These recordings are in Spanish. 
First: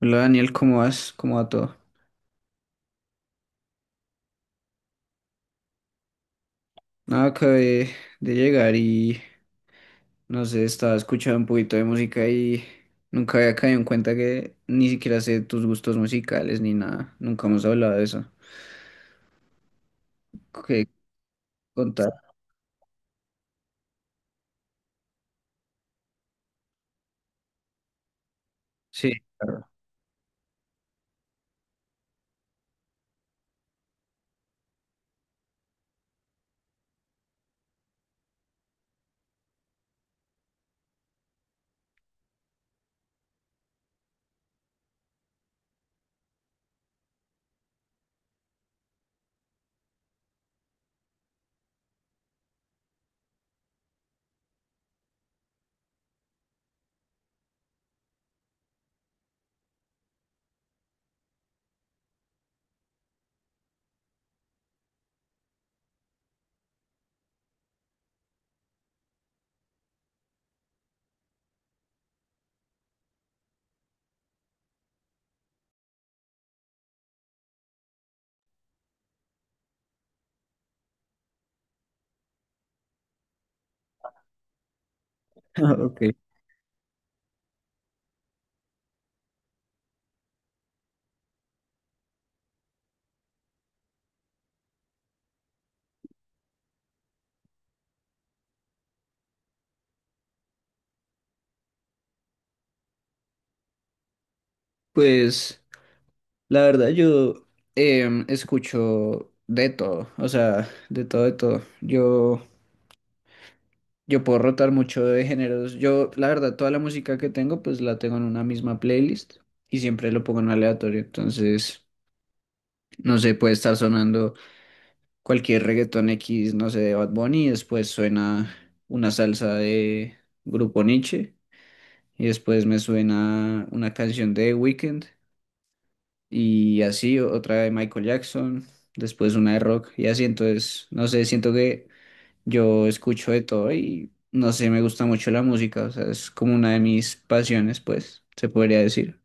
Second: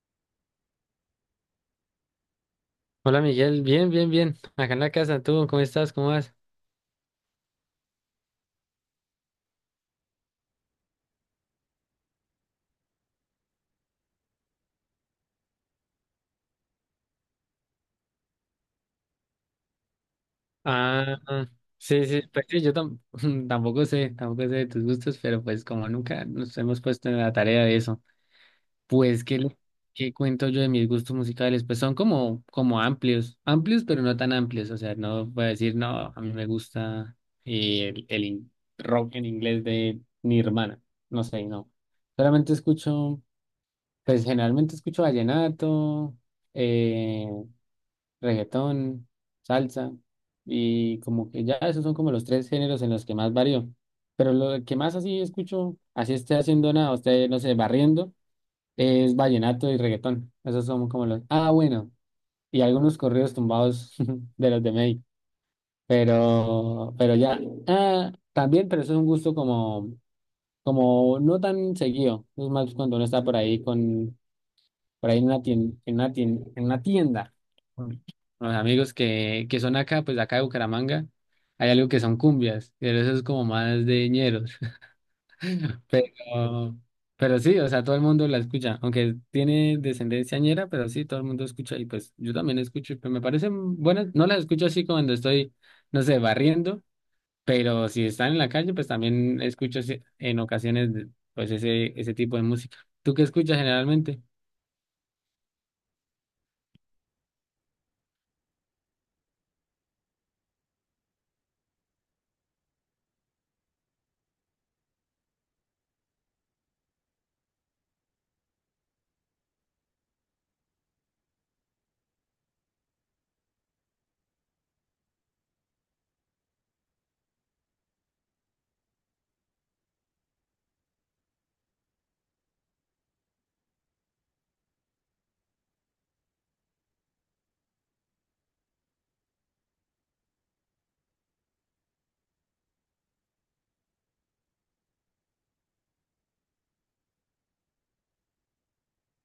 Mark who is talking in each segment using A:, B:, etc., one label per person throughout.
A: Hola Daniel, ¿cómo vas? ¿Cómo va todo?
B: Hola Miguel, bien, bien, bien. Acá en la casa, ¿tú cómo estás? ¿Cómo vas?
A: Nada, acabé de llegar y no sé, estaba escuchando un poquito de música y nunca había caído en cuenta que ni siquiera sé tus gustos musicales ni nada. Nunca hemos hablado de eso. ¿Qué
B: Ah, sí,
A: contar?
B: sí, pues sí, tampoco sé, tampoco sé de tus gustos, pero pues como nunca nos hemos puesto en la tarea de eso,
A: Sí,
B: pues ¿
A: claro.
B: qué cuento yo de mis gustos musicales? Pues son como, como amplios, amplios, pero no tan amplios. O sea, no voy a decir, no, a mí me gusta el rock en inglés de Nirvana. No sé, no. Solamente escucho, pues generalmente escucho vallenato. eh, reggaetón, salsa, y como que ya esos son como los tres géneros en los que más varío. Pero lo que más así escucho, así esté haciendo nada, usted no sé, barriendo, es vallenato y reggaetón. Esos son como los... Ah, bueno, y algunos corridos tumbados de los de México. Pero ya, ah, también, pero eso es un gusto como, como no tan seguido. Es más cuando uno está por ahí con por ahí en una tienda, en una tienda con los amigos que son acá, pues de acá de Bucaramanga. Hay algo que son cumbias, pero eso es como más de ñeros.
A: Ok.
B: Pero, pero sí, o sea, todo el mundo la escucha, aunque tiene descendencia ñera, pero sí, todo el mundo escucha, y pues yo también escucho, pero me parecen buenas. No las escucho así cuando estoy, no sé, barriendo, pero si están en la calle, pues también escucho así- en ocasiones pues ese tipo de música. ¿Tú qué escuchas generalmente?
A: Pues la verdad yo escucho de todo, o sea, de todo, de todo. Yo puedo rotar mucho de géneros. Yo, la verdad, toda la música que tengo, pues la tengo en una misma playlist y siempre lo pongo en aleatorio. Entonces, no sé, puede estar sonando cualquier reggaetón X, no sé, de Bad Bunny, y después suena una salsa de Grupo Niche, y después me suena una canción de The Weeknd, y así otra de Michael Jackson, después una de rock, y así. Entonces, no sé, siento que yo escucho de todo y no sé, me gusta mucho la música, o sea, es como una de mis pasiones, pues, se podría decir.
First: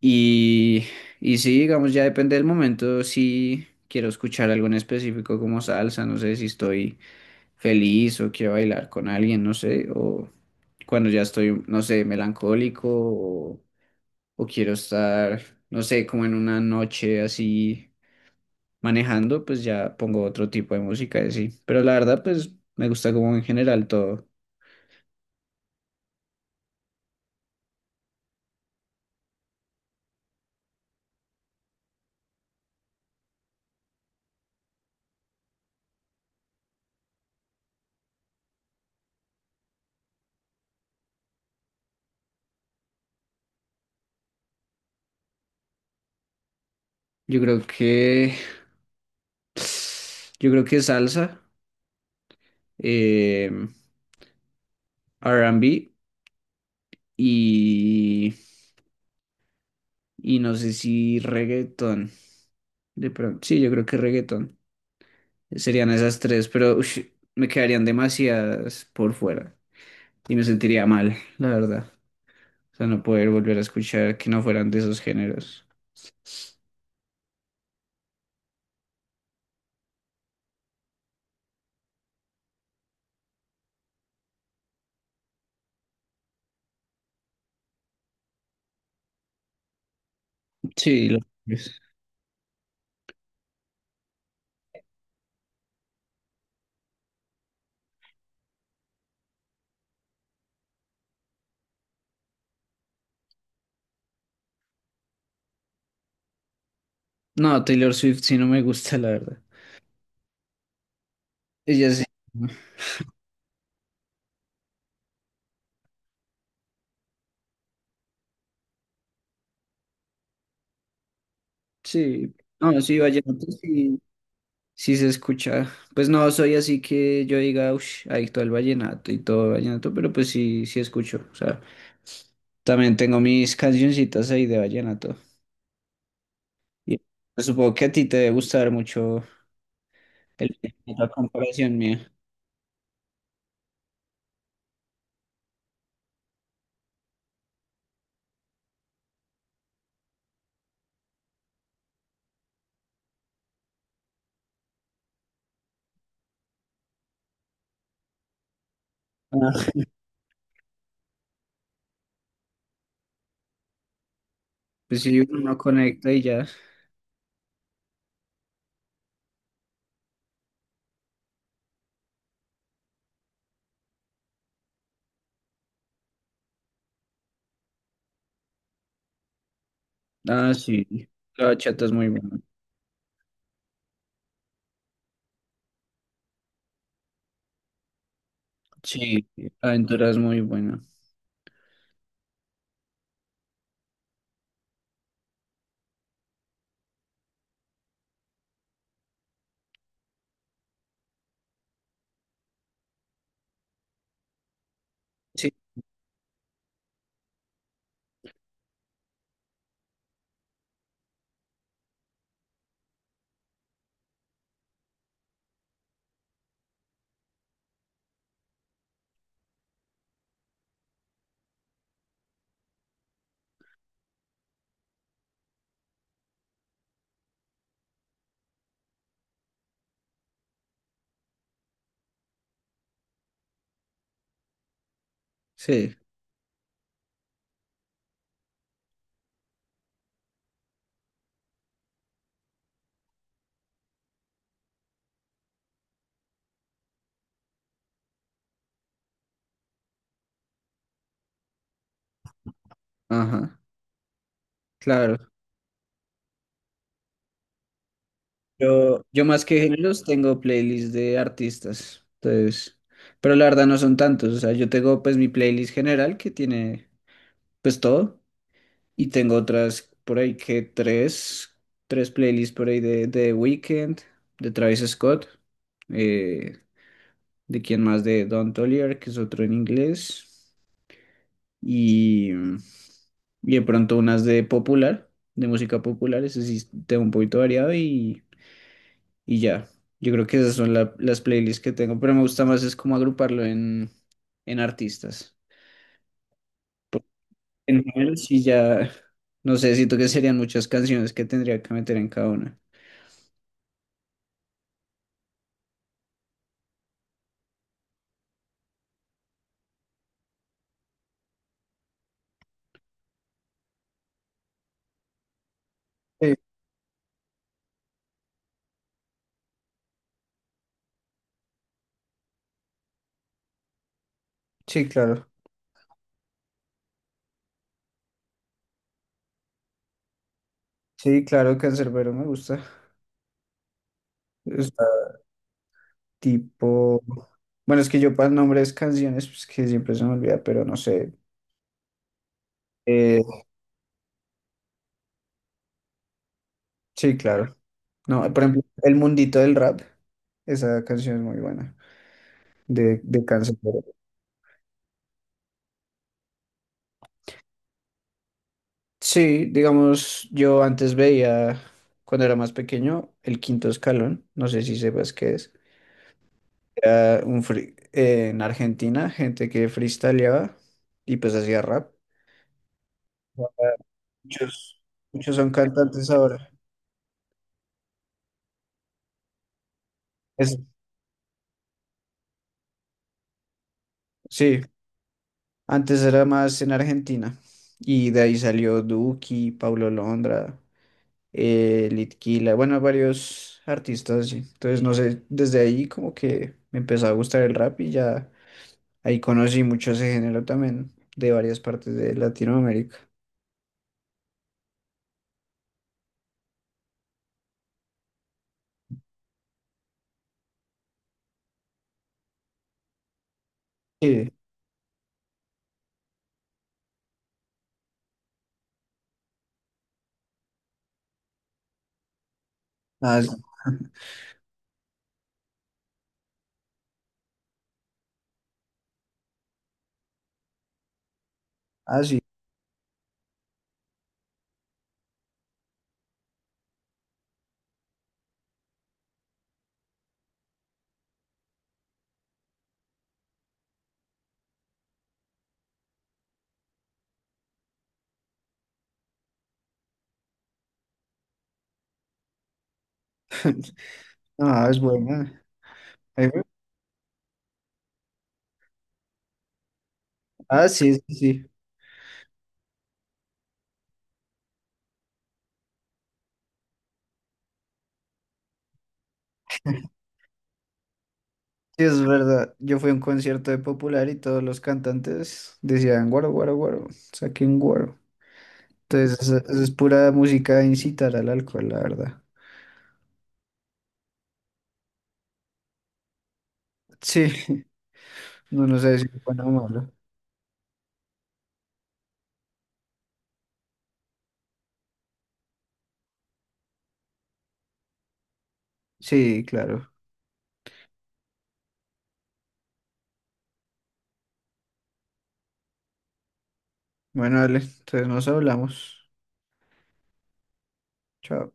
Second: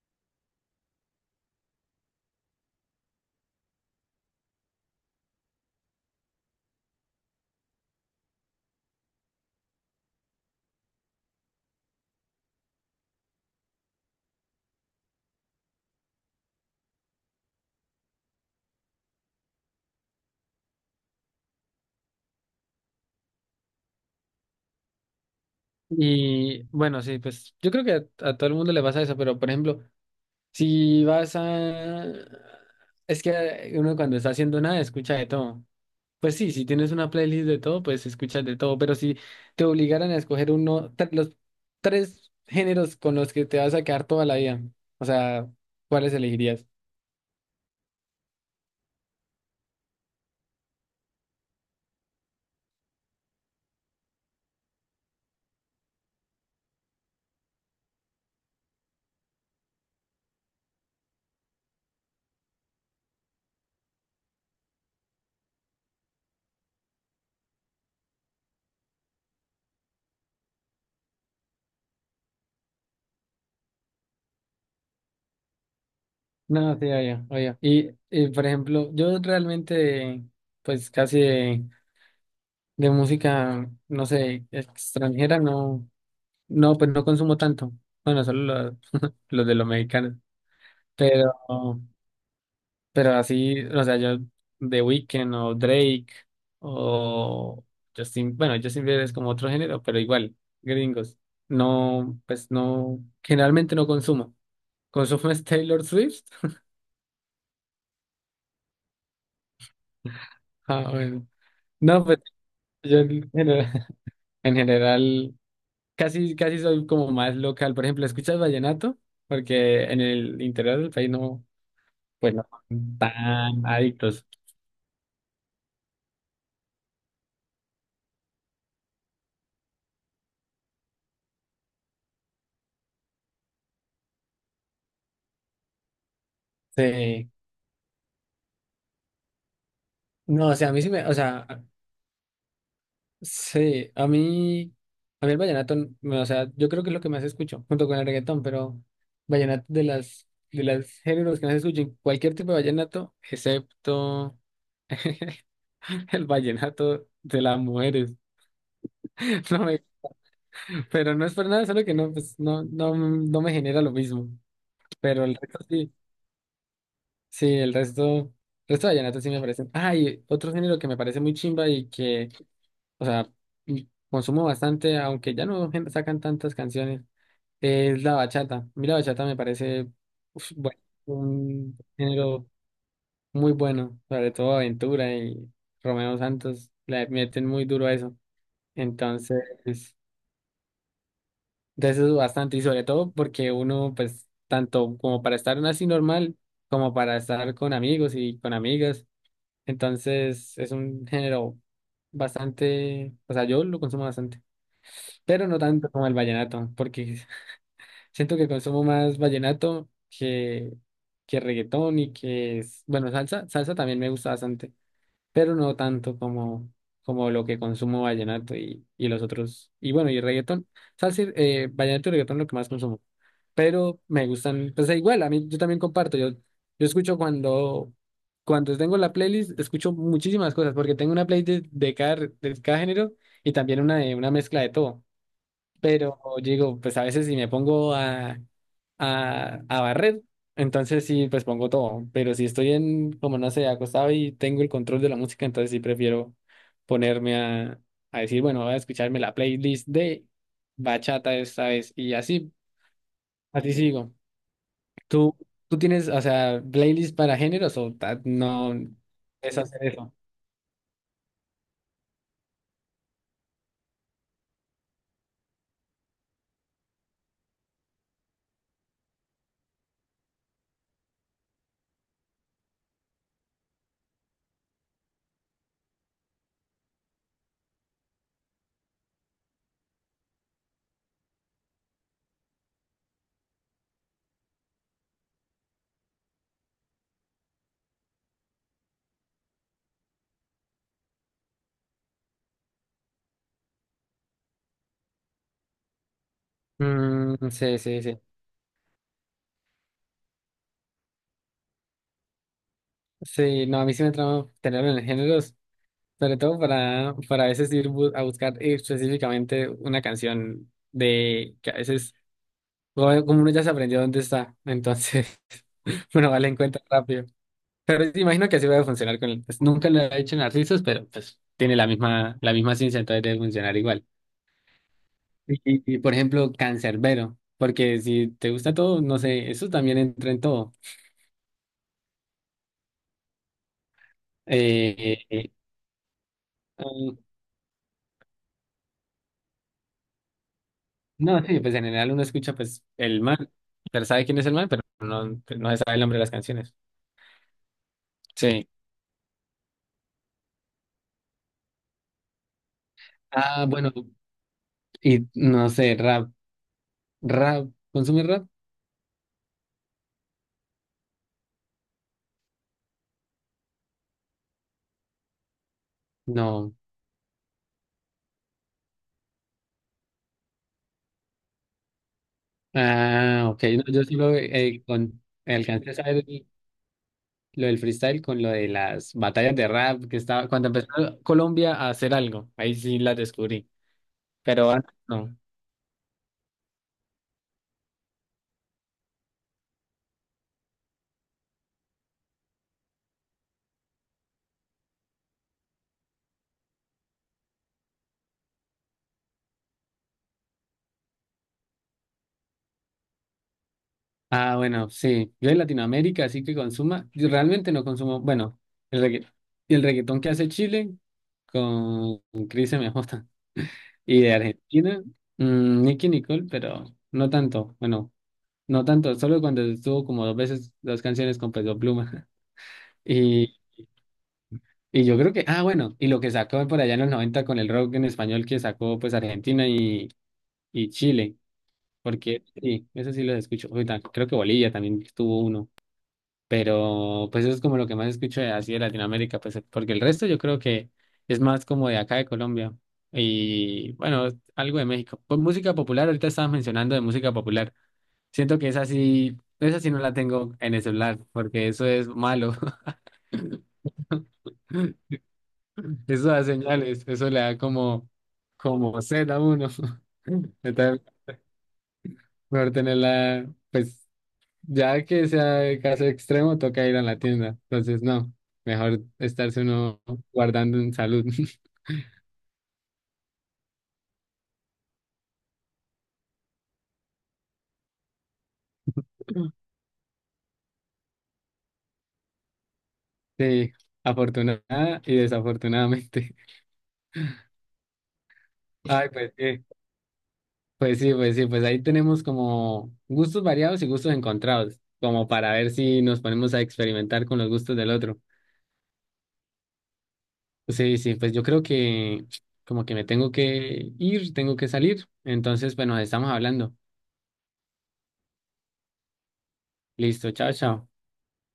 A: Y, y sí, digamos, ya depende del momento, si quiero escuchar algo en específico como salsa, no sé si estoy feliz o quiero bailar con alguien, no sé, o cuando ya estoy, no sé, melancólico o quiero estar, no sé, como en una noche así manejando, pues ya pongo otro tipo de música y así. Pero la verdad, pues, me gusta como en general todo.
B: Y bueno, sí, pues yo creo que a todo el mundo le pasa eso, pero por ejemplo, si vas a... Es que uno cuando está haciendo nada escucha de todo. Pues sí, si tienes una playlist de todo, pues escuchas de todo, pero si te obligaran a escoger uno, los tres géneros con los que te vas a quedar toda la vida, o sea, ¿cuáles elegirías?
A: Yo creo que. Yo creo que salsa, eh, R&B y, y no sé si reggaetón. De pronto, sí, yo creo que reggaetón. Serían esas tres, pero ush, me quedarían demasiadas por fuera y me sentiría mal, la verdad. O sea, no poder volver a escuchar que no fueran de esos géneros.
B: No, sí, oye, oye. Y, por ejemplo, yo realmente, pues casi de música, no sé, extranjera, no. No, pues no consumo tanto. Bueno, solo los, los de los mexicanos.
A: Sí, lo
B: Pero,
A: es.
B: pero así, o sea, yo The Weeknd o Drake o Justin, bueno, Justin Bieber es como otro género, pero igual, gringos. No, pues no, generalmente no consumo. ¿Consumo es Taylor Swift?
A: No, Taylor Swift sí no me gusta, la verdad.
B: Ah, bueno.
A: Ella sí.
B: No, pues yo en general, en general casi, casi soy como más local. Por ejemplo, ¿escuchas vallenato? Porque en el interior del país no.
A: Sí.
B: Pues no
A: No,
B: son
A: sí, vallenato
B: tan
A: sí.
B: adictos.
A: Sí se escucha. Pues no soy así que yo diga, uff, adicto al vallenato y todo el vallenato, pero pues sí, sí escucho. O sea, también tengo mis cancioncitas ahí de vallenato. Y
B: Sí.
A: pues supongo que a ti te debe gustar mucho
B: No, o
A: el
B: sea, a mí sí
A: vallenato
B: me,
A: a
B: o sea,
A: comparación mía.
B: sí, a mí el vallenato, no, o sea, yo creo que es lo que más escucho, junto con el reggaetón, pero vallenato de las, de los géneros que más escucho, cualquier tipo de vallenato, excepto el vallenato de las mujeres. No me-
A: Ah.
B: pero no es por nada, solo que no, pues, no, no, no me genera lo mismo.
A: Pues sí,
B: Pero el
A: uno no
B: resto sí.
A: conecta y ya.
B: Sí, el resto de vallenatos sí me parecen. Ah, y otro género que me parece muy chimba y que, o sea, y consumo bastante, aunque ya no sacan tantas canciones, es la bachata. A mí la bachata me parece, uf,
A: Ah,
B: bueno,
A: sí. La
B: un
A: bachata es muy buena.
B: género muy bueno, sobre todo Aventura y Romeo Santos le meten muy duro a eso.
A: Sí,
B: Entonces,
A: Aventura es muy buena.
B: de eso es bastante, y sobre todo porque uno, pues, tanto como para estar así normal, como para estar con amigos y con amigas. Entonces es un género bastante, o sea, yo lo consumo bastante, pero
A: Sí,
B: no tanto como el vallenato, porque siento que consumo más vallenato que reggaetón y que, bueno, salsa, salsa también me gusta bastante, pero no tanto como, como lo que consumo vallenato y los otros, y bueno, y reggaetón. Salsa sea, sí, vallenato y reggaetón lo que más consumo, pero me gustan, pues e igual, a mí yo también comparto, yo escucho cuando, cuando tengo la playlist, escucho muchísimas cosas, porque tengo una playlist de cada, de cada género, y también una, una mezcla de todo.
A: sí,
B: Pero digo, pues a veces si me pongo a, a barrer. Entonces sí, pues pongo todo. Pero si estoy en, como no sé, acostado y tengo el control de la música, entonces sí prefiero ponerme a decir, bueno, voy a escucharme la playlist de bachata esta vez. Y así,
A: ajá,
B: así sigo.
A: claro.
B: ¿Tú, tú tienes, o sea, playlist para géneros o no
A: Yo más
B: es
A: que
B: hacer
A: géneros
B: eso?
A: tengo playlists de artistas, entonces, pero la verdad no son tantos, o sea, yo tengo pues mi playlist general que tiene pues todo y tengo otras por ahí que tres playlists por ahí de The Weeknd, de Travis Scott, eh, de quién más, de Don Toliver, que es otro en inglés, y, y de pronto unas de popular, de música popular, ese sí tengo un poquito variado y ya, yo creo que esas son las playlists que tengo, pero me gusta más es como agruparlo en artistas.
B: Mm, sí,
A: En
B: sí,
A: general,
B: sí.
A: sí ya, no sé, siento que serían muchas canciones que tendría que meter en cada una.
B: Sí, no, a mí sí me trama tenerlo en géneros. Sobre todo para a veces ir a buscar específicamente una canción, de que a veces, como uno ya se aprendió dónde está, entonces uno
A: Sí,
B: vale en cuenta rápido. Pero sí, imagino que así va a funcionar con él, pues nunca lo he hecho en artistas, pero pues tiene la misma ciencia, entonces debe funcionar igual.
A: sí, claro.
B: Y, por ejemplo, Cancerbero, porque si te gusta todo, no sé, eso también entra en todo.
A: Sí, claro, Canserbero me gusta. O sea,
B: Eh, eh,
A: tipo,
B: eh,
A: bueno, es que yo para nombres canciones, pues que siempre se me olvida, pero no sé.
B: No, sí, pues en general uno escucha pues
A: Eh,
B: el man, pero sabe quién es el man, pero no, no se sabe el nombre de las canciones.
A: sí, claro. No, por ejemplo,
B: Sí.
A: El Mundito del Rap, esa canción es muy buena, de
B: Ah,
A: Canserbero.
B: bueno, y no sé, rap, rap, ¿consume rap?
A: Sí, digamos, yo antes veía, cuando era más pequeño, el quinto escalón, no sé si sepas qué es.
B: No.
A: En Argentina, gente que freestyleaba y pues hacía rap.
B: Ah, ok, no, yo solo
A: Muchos,
B: con,
A: muchos son
B: alcancé a
A: cantantes
B: saber
A: ahora.
B: lo del freestyle con lo de las batallas de rap que estaba,
A: Es-
B: cuando empezó Colombia a hacer algo, ahí sí las descubrí,
A: sí,
B: pero antes no.
A: antes era más en Argentina y de ahí salió Duki, Paulo Londra, Litquila, bueno, varios artistas, sí. Entonces, no sé, desde ahí como que me empezó a gustar el rap y ya. Ahí conocí mucho ese género también, de varias partes de Latinoamérica.
B: Ah, bueno, sí. Yo de Latinoamérica, así que consuma. Yo realmente no consumo. Bueno, el y el reggaetón que hace Chile con Cris MJ. Y
A: Sí,
B: de Argentina, mm, Nicki Nicole, pero no tanto. Bueno, no tanto. Solo cuando estuvo como dos veces dos canciones con Peso Pluma.
A: ah,
B: Y, y yo creo que. Ah, bueno. Y lo que sacó por allá en los 90 con el rock en español que sacó pues Argentina y Chile.
A: ah, sí.
B: Porque sí, eso sí los escucho. Uy, ta- creo que Bolivia también tuvo uno. Pero pues eso es como lo que más escucho de, así de Latinoamérica, pues porque el resto yo creo que es más como de acá de Colombia, y bueno, algo de México. Pues música popular, ahorita estabas mencionando de música popular. Siento que esa sí no la tengo en el celular porque eso es malo.
A: No, ah, es buena.
B: Eso
A: Ahí fue-
B: da señales, eso le da como, como sed a uno.
A: Ah, sí,
B: Entonces,
A: sí, sí.
B: mejor tenerla, pues. Ya que sea caso extremo, toca ir a la tienda. Entonces, no, mejor estarse uno guardando en salud.
A: Sí, es verdad. Yo fui a un concierto de Popular y todos los cantantes decían guaro, guaro, guaro, saquen guaro. Entonces, eso es pura música de incitar al alcohol, la verdad.
B: Sí, afortunada y desafortunadamente.
A: Sí, no nos sé si
B: Ay,
A: es
B: pues
A: bueno o
B: sí,
A: malo.
B: pues sí, pues ahí tenemos como gustos variados y gustos encontrados, como para ver si nos ponemos a experimentar con los gustos del otro.
A: Sí, claro.
B: Sí, sí, pues yo creo que como que me tengo que ir, tengo que salir. Entonces, pues nos estamos hablando.
A: Bueno, dale, entonces nos hablamos.
B: Listo, chao, chao.
A: Chao.